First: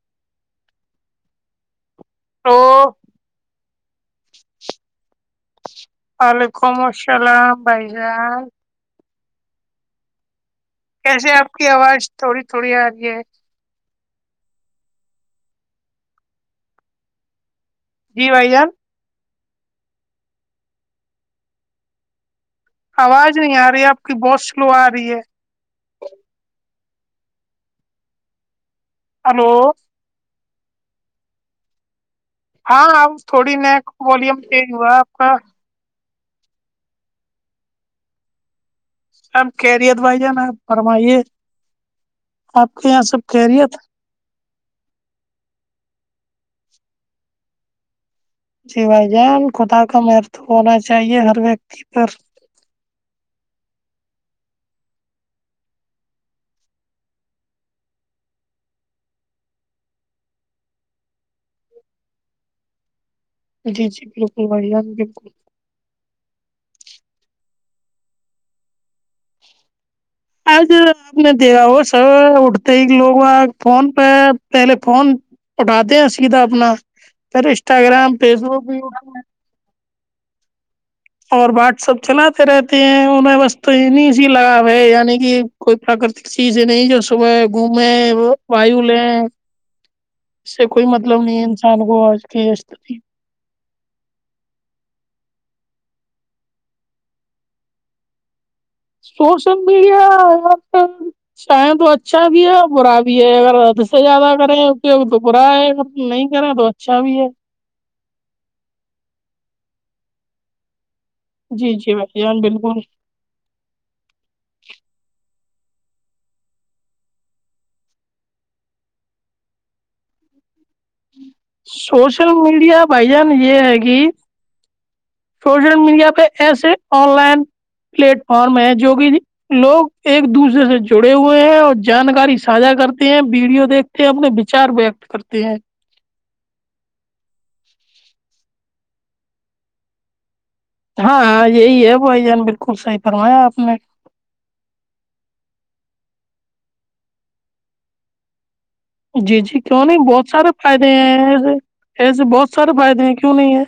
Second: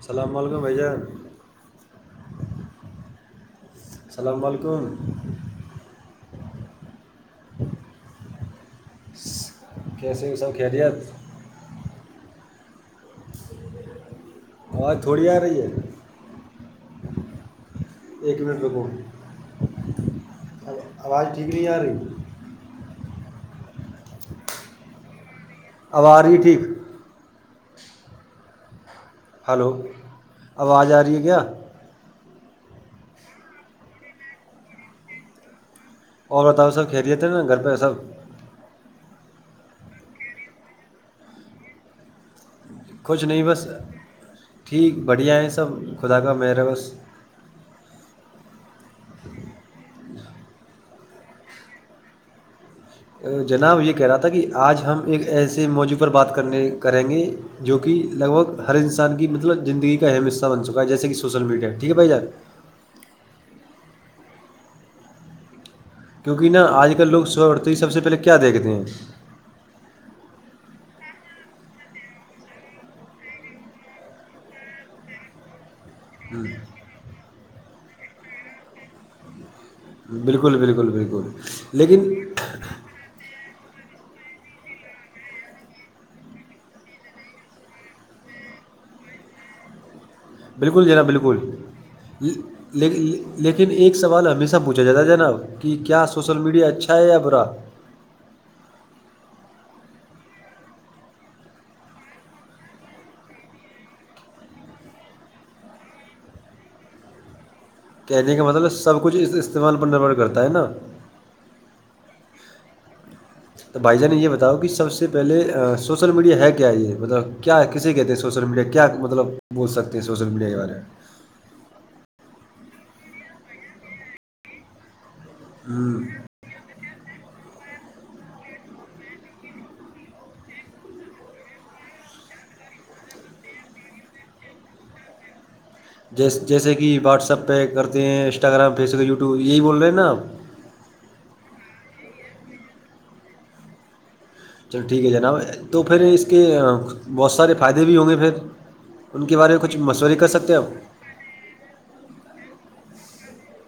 السلام علیکم بھائی جان ہلو السلام و علیکم وعلیکم السلام بھائی جان سے کیسے ہو سب خیریت مجھے آپ کی آواز تھوڑی تھوڑی آ رہی ہے آواز تھوڑی آ رہی ہے جی ایک بھائی منٹ جان روکو آواز ٹھیک نہیں آ رہی آواز نہیں آ رہی ہے آپ کی بہت سلو آ رہی ہے اب آرہی ہے ٹھیک ہلو ہیلو آواج آ رہی ہے کیا ہاں آ تھوڑی [unintelligible] ن والیوم چینج ہوا آپ کا اور بتاؤ سب خیریت ہے نہ گھر پہ سب سب خیریت بھائی جان آپ فرمائیے آپ کے یہاں کچھ سب نہیں بس خیریت ٹھیک بڑھیا ہیں سب خدا کا مہر ہے بس جی بھائی جان خدا کا مہرتو ہونا چاہیے ہر ویکتی پر جناب یہ کہہ رہا تھا کہ آج ہم ایک ایسے موضوع پر بات کرنے کریں گے جو کہ لگ بھگ ہر انسان کی مطلب زندگی کا اہم حصہ بن چکا ہے جیسے کہ سوشل میڈیا ٹھیک ہے بھائی جان جی جی بالکل بھائی جان بالکل کیونکہ نا آج کل لوگ صبح اٹھتے ہی سب سے پہلے کیا دیکھتے ہیں آج آپ نے [unintelligible] دھا ہو س اٹھتے ہی لوگ فون پہ پہلے فون اٹھاتے ہیں سیدھا اپنا پھر انسٹاگرام فیس بک [unintelligible] ٹیب بالکل بالکل بالکل اور واٹ سپ لیکن چلاتے رہتے ہیں ان میں بس تو انی سی لگاؤ ہے یعنی کہ کوئی پراکرتک چیزیں نہیں جو صبح گھومیں وایو لے بالکل جنا بالکل انسان کو آج لے کی استتی لیکن لیکن ایک سوال ہمیشہ پوچھا جاتا جناب کہ کیا سوشل میڈیا اچھا ہے یا برا سوشل میڈیا آج کل چاہیں تو اچھا بھی ہے اور برا بھی ہے اگر ادھ سے زیادہ کریں اپیوگ تو برا ہے ا نہیں کریں تو اچھا بھی ہے کہنے کا مطلب سب کچھ استعمال پر نربھر کرتا ہے نا جی جی بھائی جان بالکل تو بھائی جان نے یہ بتاؤ کہ سب سے پہلے سوشل میڈیا ہے کیا یہ مطلب کیا کیسے کہتے ہیں سوشل میڈیا کیا مطلب بول سکتے ہیں سوشل میڈیا کے بارے میں سوشل میڈیا بھائی جان یہ ہے کہ سوشل میڈیا میں پہ ایسے آن لائن پلیٹ فارم ہے جو کہ لوگ ایک دوسرے سے جڑے ہوئے ہیں اور جانکاری ساھا کرتے ہیں ویڈیو دیکھ یہ اپنے وچار وکت کرتے ہیں جیس جیسے کہ واٹس ایپ پہ کرتے ہیں انسٹاگرام فیس بک یوٹیو یہی بول رہے ہیں نا آپ ہاں ہاں یہی ہے بھائی جان بالکل صحیح فرمایا آپ نے چلو ٹھیک ہے جناب تو پھر اس کے بہت سارے فائدے بھی ہوں گے پھر ان کے جی بارے جی میں کچھ کیوں نہیں مشورے بہت کر سارے سکتے ہیں آپ فائدے ہیں ایسے ایسے بہت سارے فائدے ہیں کیوں نہیں ہے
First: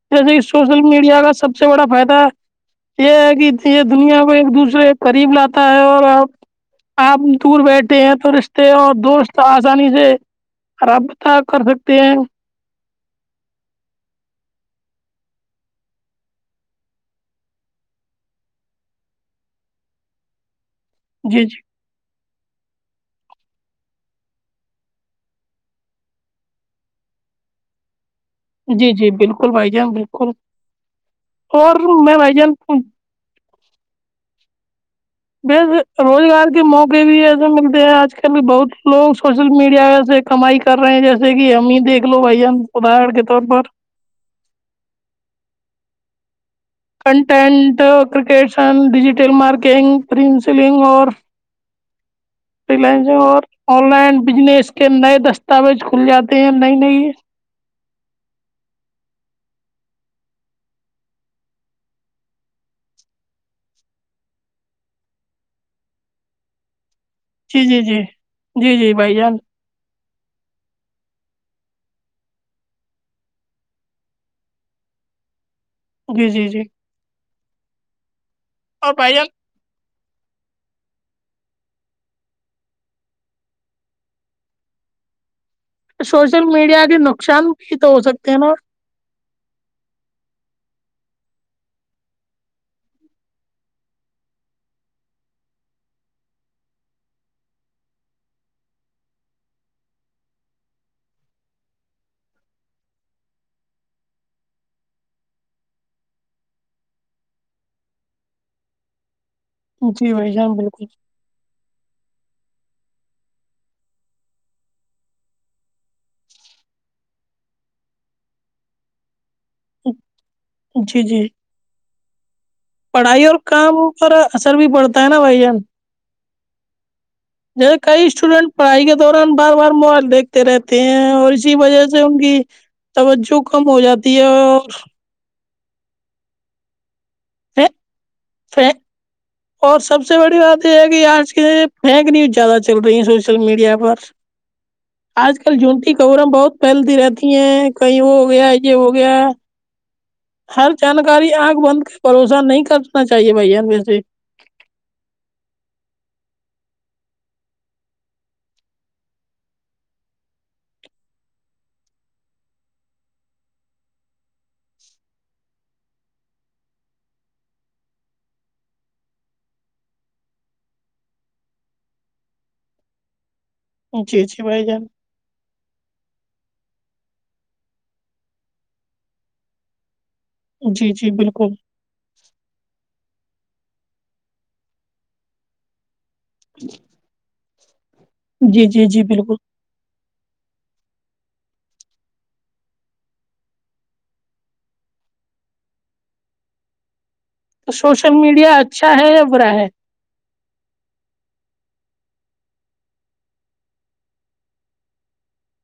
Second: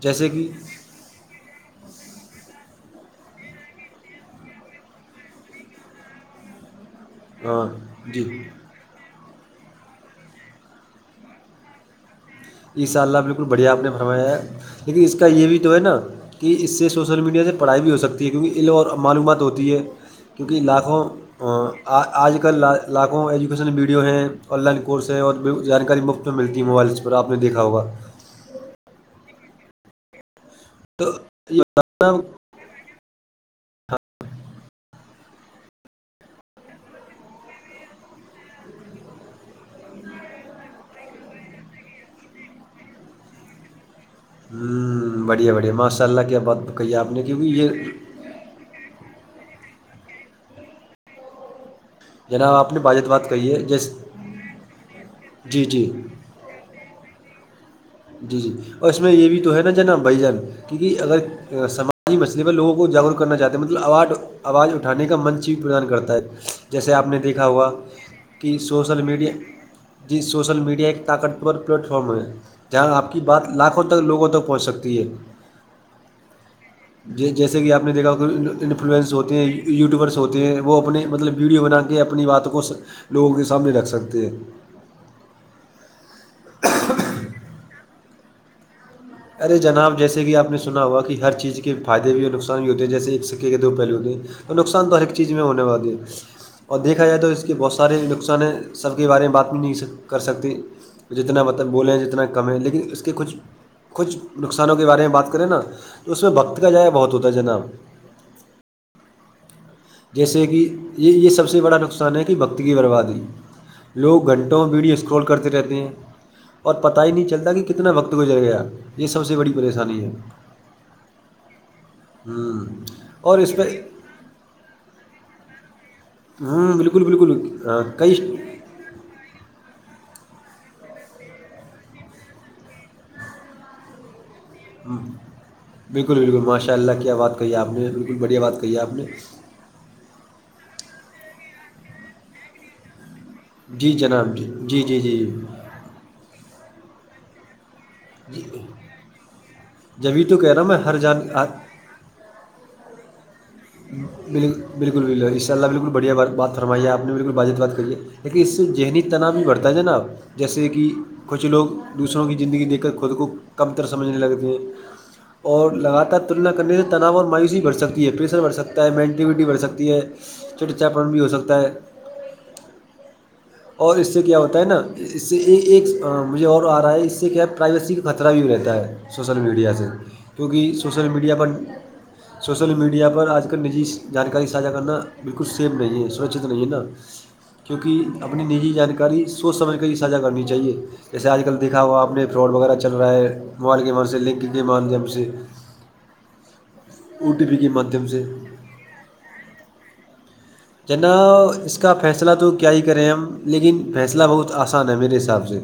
جیسے کہ سوشل میڈیا کا سب سے بڑا فائدہ یہ ہے کہ یہ دنیا کو ایک دوسرے کے قریب لاتا ہے اور آب آپ دور ہاں بیٹھے ہیں جی تو رشتے اور دوست تو آسانی سے رابطہ کر سکتے ہیں ایشاء اللہ بالکل بڑھیا آپ نے فرمایا ہے لیکن اس کا یہ بھی تو ہے نا کہ اس سے سوشل میڈیا سے پڑھائی بھی ہو سکتی ہے کیونکہ علم اور معلومات ہوتی ہے کیونکہ لاکھوں جی جی ہاں آ آج کل لاکھوں ایجوکیشن ویڈیو ہیں آن لائن کورس ہیں اور جانکاری مفت میں ملتی ہے موبائل سے پھر آپ نے دیکھا ہوگا جی جی بالکل بھائی جان بالکل یہ اور میں بھائی جان ہاں بس روزگار کے موقع بھی ایسے ملتے ہیں آج کل بہت لوگ سوشل میڈیا وسے کمائی کر رہے ہیں جیسے کہ ہممی دیکھ لو بھائی جان ادہارن کے طور پر ہوں بڑھیا بڑھیا ماشاء اللہ کیا بات کہی ہے آپ نے کیونکہ یہ کرکٹسن ڈیجیٹل مارکنگ پرنسلنگ اور جناب آپ نے باجت فیائنسنگ بات اور کہی ہے جیس آن لائن بزنس کے نئے جی جی دستاویز کھل جاتے نہیں نہیں جی جی اور اس میں یہ بھی تو ہے نا جو نا بھائی جان کیونکہ اگر سماجی مسئلے پر لوگوں کو جاگرک کرنا چاہتے ہیں مطلب آوارڈ آواز اٹھانے کا منچی پردان کرتا ہے جیسے آپ نے دیکھ جی ہوا جی جی کہ جی جی سوشل بھائی میڈیا جان جی سوشل میڈیا ایک طاقتور پلیٹ فارم ہے یہاں آپ کی بات لاکھوں تک لوگوں تک پہنچ سکتی ہے جی جی جی جے جیسے ہی کہ آپ نے دیکھا اور انفلوئنس بھائی ہوتے جان ہیں یوٹیوبرس ہوتے ہیں وہ اپنے مطلب ویڈیو بنا کے اپنی باتوں کو لوگوں کے سامنے رکھ سکتے ہیں سوشل میڈیا کے نقصان بھی تو ہو سکتے ہیں نا ارے جناب جیسے کہ آپ نے سنا ہوا کہ ہر چیز کے فائدے بھی اور نقصان بھی ہوتے ہیں جیسے ایک سکے کے دو پہلو ہوتے ہیں نقصان تو ہر ایک چیز میں ہونے والی ہے اور دیکھا جائے تو اس کے بہت سارے نقصان ہیں سب کے بارے میں بات نہیں کر سکتے جتنا مطلب بولیں جتنا کم ہے لیکن اس کے کچھ کچھ نقصانوں کے بارے میں بات کریں نا تو اس میں وقت کا ضائع بہت ہوتا ہے جناب جی بھائی جیسے جان کہ بالکل یہ یہ سب سے بڑا نقصان ہے کہ وقت کی برباد دی لوگ گھنٹوں ویڈیو اسکرال کرتے رہتے ہیں اور پتا ہی نہیں چلتا کہ کتنا وقت گزر گیا یہ سب سے بڑی پریشانی ہے جی جی ہوں پڑھائی اور اس پہ کام اور اثر بھی پڑتا ہے نا بھائی جان ہوں بالکل بالکل ا جیسے کئی اسٹوڈینٹ پڑھائی کے دوران بار بار موبائل دیکھتے رہتے ہیں اور اسی وجہ سے ان کی توجہ کم ہو جاتی ہے اور بالکل بالکل ماشاء اللہ کیا بات کہی ہے آپ نے بالکل بڑھیا بات کہی ہے آپ نے اور سب سے بڑی بات یہ ہے کہ آج کے فیک نیوز زیادہ چل رہی ہے سوشل سوشل مڈیا جی پر جناب جی جی جی جی آج کل جو بھی خبریں بہت پھیلتی رہتی ہیں کہیں وہ ہو جی گیا یہ ہو گیا جبھی تو کہہ رہا ہوں ہر میں جان جانکاری ہر- آنکھ بند کرکے بھروسہ نہیں کرنا چاہیے بھیا ویسے بل بالکل بل ان شاء اللہ بالکل بڑھیا بات فرمائی آپ نے بالکل واجب بات کری ہے لیکن اس سے ذہنی تناو بھی بڑھتا ہے جناب جیسے کہ کچھ لوگ دوسروں کی زندگی لے کر خود کو کم تر سمجھنے لگتے ہیں اور لگاتار تلنا کرنے سے تناؤ اور مایوسی بڑھ سکتی ہے پریشر بھڑ سکتا ہے سکتا ہے مینٹیوٹی بڑھ سکتی ہے چھڑ چھڑا پن بھی ہو سکتا ہے اور اس جی سے کیا جی ہوتا ہے بھائی نا جان اس سے ایک ایک مجھے اور آ رہا ہے اس سے کیا ہے پرائیویسی کا خطرہ بھی رہتا ہے سوشل میڈیا سے کیونکہ جی سوشل جی میڈیا بالکل پر سوشل میڈیا پر آج کل نجی جانکاری ساجھا کرنا بالکل سیف نہیں ہے اس سرکشت نہیں ہے نا کیونکہ اپنی جی نجی جی جی جانکاری بالکل سوچ سمجھ کے ہی ساجھا کرنی چاہیے جیسے آج کل دکھاوا اپنے فراڈ وغیرہ چل رہا ہے موبائل کے اور سے لنک کے مادھیم سے [unintelligible] او ٹی پی کے مادھیم شوشل سے میڈیا اچھا ہے یا برا ہے جناب اس کا فیصلہ تو کیا ہی کریں ہم لیکن فیصلہ بہت آسان ہے میرے حساب سے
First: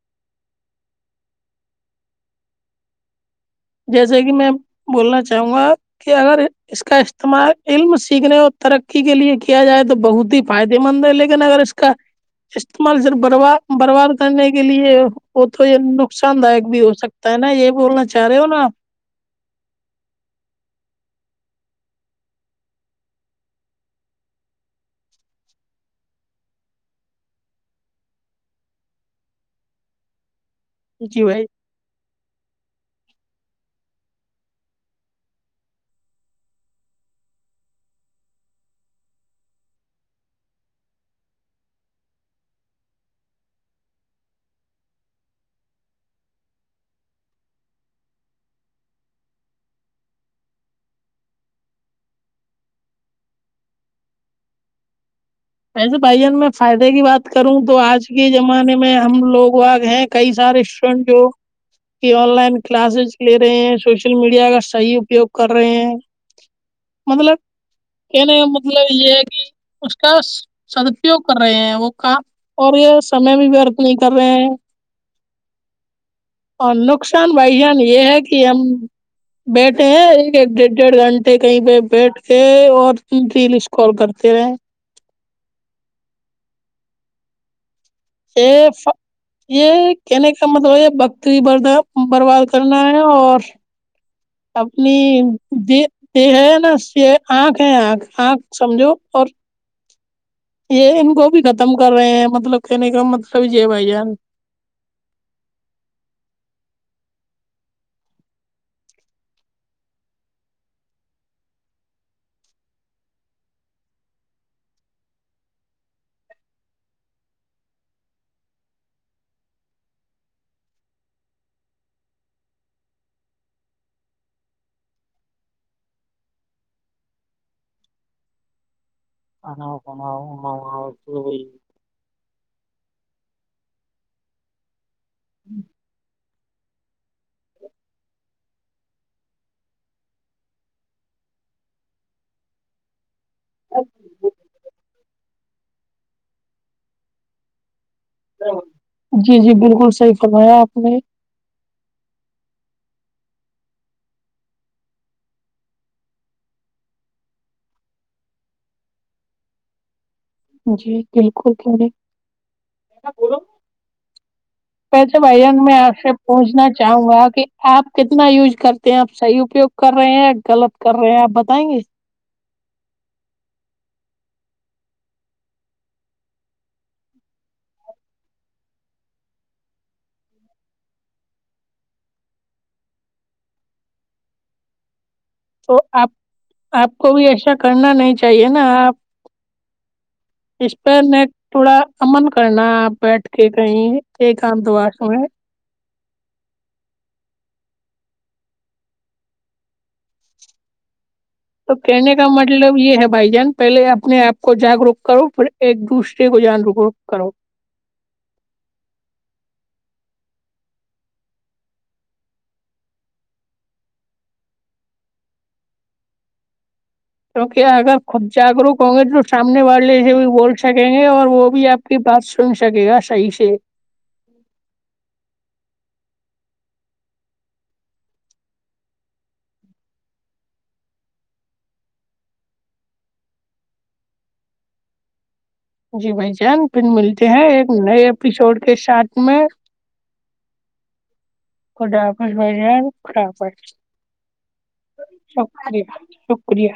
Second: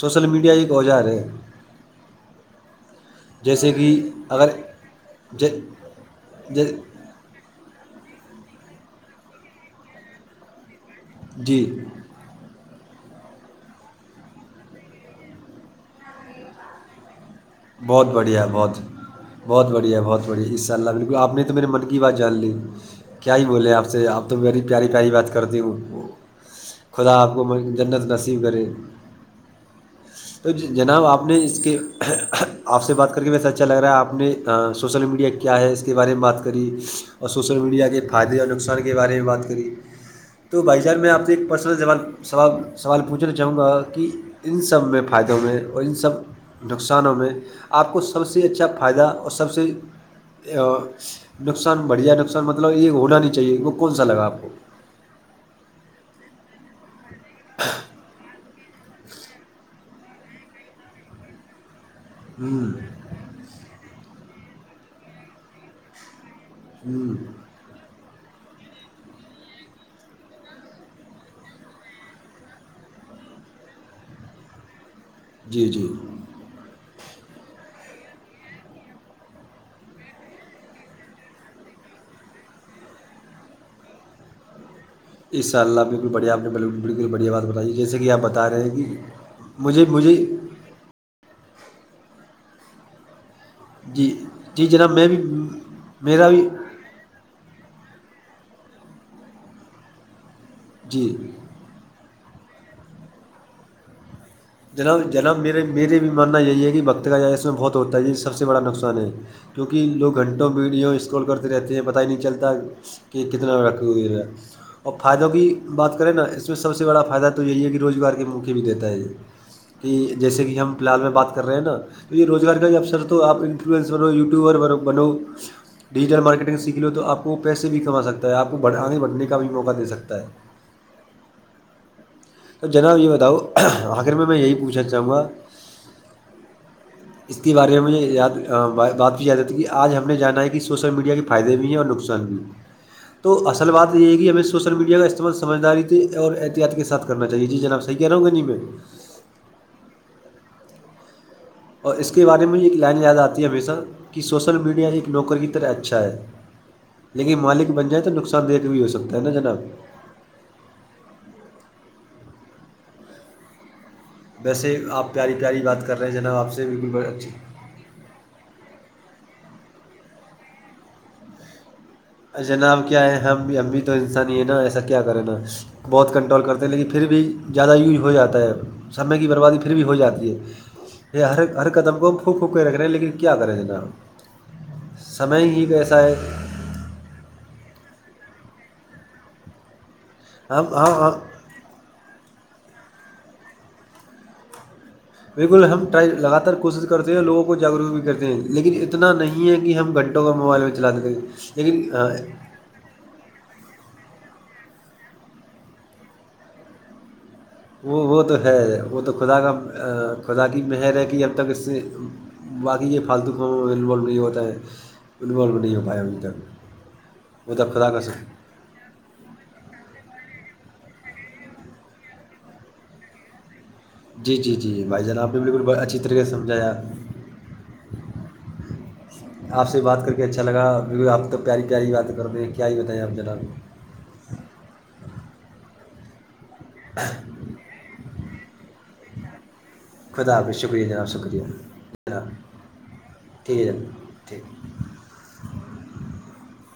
شوشل میڈیا ایک اوزار ہے جیسے کہ میں بولنا ج... چاہوں گا کہ اگر ج... اس کا تمارے علم سیکھنے اور ترقی کے لیے کیا جائے تو بہت ہی فائدے مند ہے لیکن لیکن اگر جی اس کا استعمال گر برباد برباد کرنے کے لیے ہو تو یہ نقصان دایک بھی ہو سکتا تا نا یہ بولنا بہت چاہ رہے بڑھیا ہو نا بہت بہت بڑھیا بہت بڑھیا انشاء اللہ بالکل آپ نے تو میرے من کی بات جان لی کیا ہی بولے آپ سے آپ تو بڑی پیاری پیاری بات کرتی خدا آپ م کو جنت نصیب کرے تو جناب آپ جی نے بھائی اس کے آپ سے بات کر کے وسا اچھا لگ رہا ہے آپ نے شوشل میڈیا کیا ہے اس کے بارے میں بات کری اور سوشل میڈیا کے فائدے اور نقصان کے بارے میں بات کری تو بھائی جان میں اپنی ایک پرسنل زبان سوال سوال پوچھنا چاہوں گا کہ ان سب میں فائدوں میں اور ان سب نقصان کسانوں میں آپ کو سب سے اچھا فائدہ اور سب سے نقصان بڑھیا نقصان مطلب یہ ہونا نہیں چاہیے وہ کون سا لگا آپ کو ایسے بھائی جان میں فائدے کی بات کروں تو آج کے زمانے میں ہم لوگ وہ ہیں کئی سارے اسٹوڈینٹ جو کہ آن لائن کلاسز لے رہے ہیں شوشل میڈیا کا صحیح اپیوگ کر رہے ہیں ہوں مطلب کھنے کا مطلب یہ ہے کہ اس سدپیوگ کر رہے ہیں وہ کام اور یہ سمے بھی ورت نہیں کر رہے ہیں جی جی اور نقصان بھائی جان یہ ہے کہ ہم بیٹھے ہیں ایک ایک ڈیڑھ ڈیڑھ گھنٹے کہیں پہ بیٹھ کے اور ریل اسکرول کرتے رہے انشاء اللہ بالکل بڑیا آپ بالکل بڑیا بات بتائی جیسے کہ آپ بتا رہے یہ ہیں کہ ف... مجھے یہ مجھے کہنے مطلب یہ بکت برد برباد کرنا ہے اور جی جی جناب میں بھی اپنی میرا بھی [unintelligible] آنکھ ہے آنکھ آنکھ سمجھو اور یہ ان جی کو بھی ختم کر رہے ہیں مطلب کہنے کا مطلب یہے بھائی جان جناب جناب میرے میرے بھی ماننا یہی ہے کہ وقت کا جائے اس میں بہت ہوتا ہے یہ سب سے بڑا نقصان ہے کیونکہ لوگ گھنٹوں میں ویڈیو اسکرل کرتے رہتے ہیں پتہ ہی نہیں چلتا کہ کتنا [unintelligible] اور فائدوں کی بات کریں نا اس میں سب سے بڑا فائدہ تو یہی ہے کہ روزگار کے موقعے بھی دیتا ہے یہ کہ جیسے کہ ہم فی الحال میں بات کر رہے ہیں نا تو یہ روزگار کا بھی افثر تو آپ انفلوئنس بنو یوٹیوبر بنو ڈیجیٹل مارکیٹنگ سیکھھی لو تو آپ کو پیسے بھی کما سکتا ہے آپ کو آگے بڑھنے کا بھی موقع دے سکتا ہے ہاں وہی تو جناب یہ بتاؤ آخر میں میں یہی پوچھنا چاہوں گا اس کے بارے میں مجھے یاد بات بھی یاد آتی ہے کہ آج ہم نے جانا ہے کہ سوشل میڈیا کی فائدے بھی ہیں اور نقصان بھی تو اصل بات یہ ہے کہ ہمیں سوشل میڈیا کا استعمال سمجھداری اور احتیاط کے ساتھ کرنا چاہیے جی جناب سے صحیح کہہ رہا ہوں یا نہیں میں جی جی بالکل صحیح فرمایا آپ نے اور اس کے بارے میں یہ ایک لائن یاد آتی ہے ہمیشہ کہ سوشل میڈیا ایک نوکر کی طرح اچھا ہے لیکن مالک بن جائے تو نقصان دایک بھی ہو سکتا ہے نا جناب جی بالکل [unintelligible] ویسے آپ پیاری بھائی پیاری جان میں بات کر آپ رہے سے ہیں جناب آپ سے پوچھنا بالکل چاہوں بچ گا کہ آپ کتنا یوز کرتے ہیں آپ صحیح اپیوگ کر رہے ہیں غلط کر رہے ہیں آپ بتائیں گے جناب کیا ہے ہم بھی ہم بھی تو انسان ہیں نا ایسا کیا کریں نا بہت کنٹرول کرتے ہیں لیکن پھر بھی زیادہ یوج ہو جاتا ہے سمے کی بربادی پھر بھی ہو جاتی ہے یہ ہر ہر قدم کو پھوک پھوک کے رکھ رہے ہیں لیکن کیا کرے جناب سمئے ہی تو ویسا آپ ہے آپ کو بھی ایسا کرنا نہیں چاہیے نا آپ ہم اس ہاں پر ہاں مے تھوڑا امن کرنا آپ بیٹھ کے کہیں ایک ات بار بالکل ہم ٹرائی لگاتار کوشش کرتے ہیں اور لوگوں کو جاگروک بھی کرتے ہیں لیکن اتنا نہیں ہے کہ ہم گنٹ ٹو موبائل چالتتے توکہنے کا مط مطلب یہ ہے بھائی جان پہلے اپنے آپ کو جاگروک کرو پھر ایک دوسرے کو جگ رک رک کرو وہ وہ تو ہے وہ تو خدا کا خدا کی مہر ہے کہ اب تک اس سے [unintelligible] باقی یہ فالتووں میںو نہیں ہوتا ہے انوالو نہیں ہو پائے اھی تک وہ تو خدا کا [unintelligible] شکر جاگروک ہوں گے تو سامنے والے سے بھی بول سکیں گے اور وہ بھی آپ کی بات سن سکے گا صحیح سے جی جی جی بھائی جان آپ نے بالکل اچھی طریقے سے سمجھایا آپ سے بات کر کے اچھا لگا آپ تو پیاری پیاری بات کر دے ہیں کیا ہی بتائییں آپ جناب جی بھائی جان پھر ملتے ہیں ایک نئے ایپیسوڈ کے ساتھ میں خدا حافظ شکریہ جناب شکریہ خدا جناب حافظ بھائی جان خدا حافظ ٹھیک ہے جناب ٹھیک شکریہ شکریہ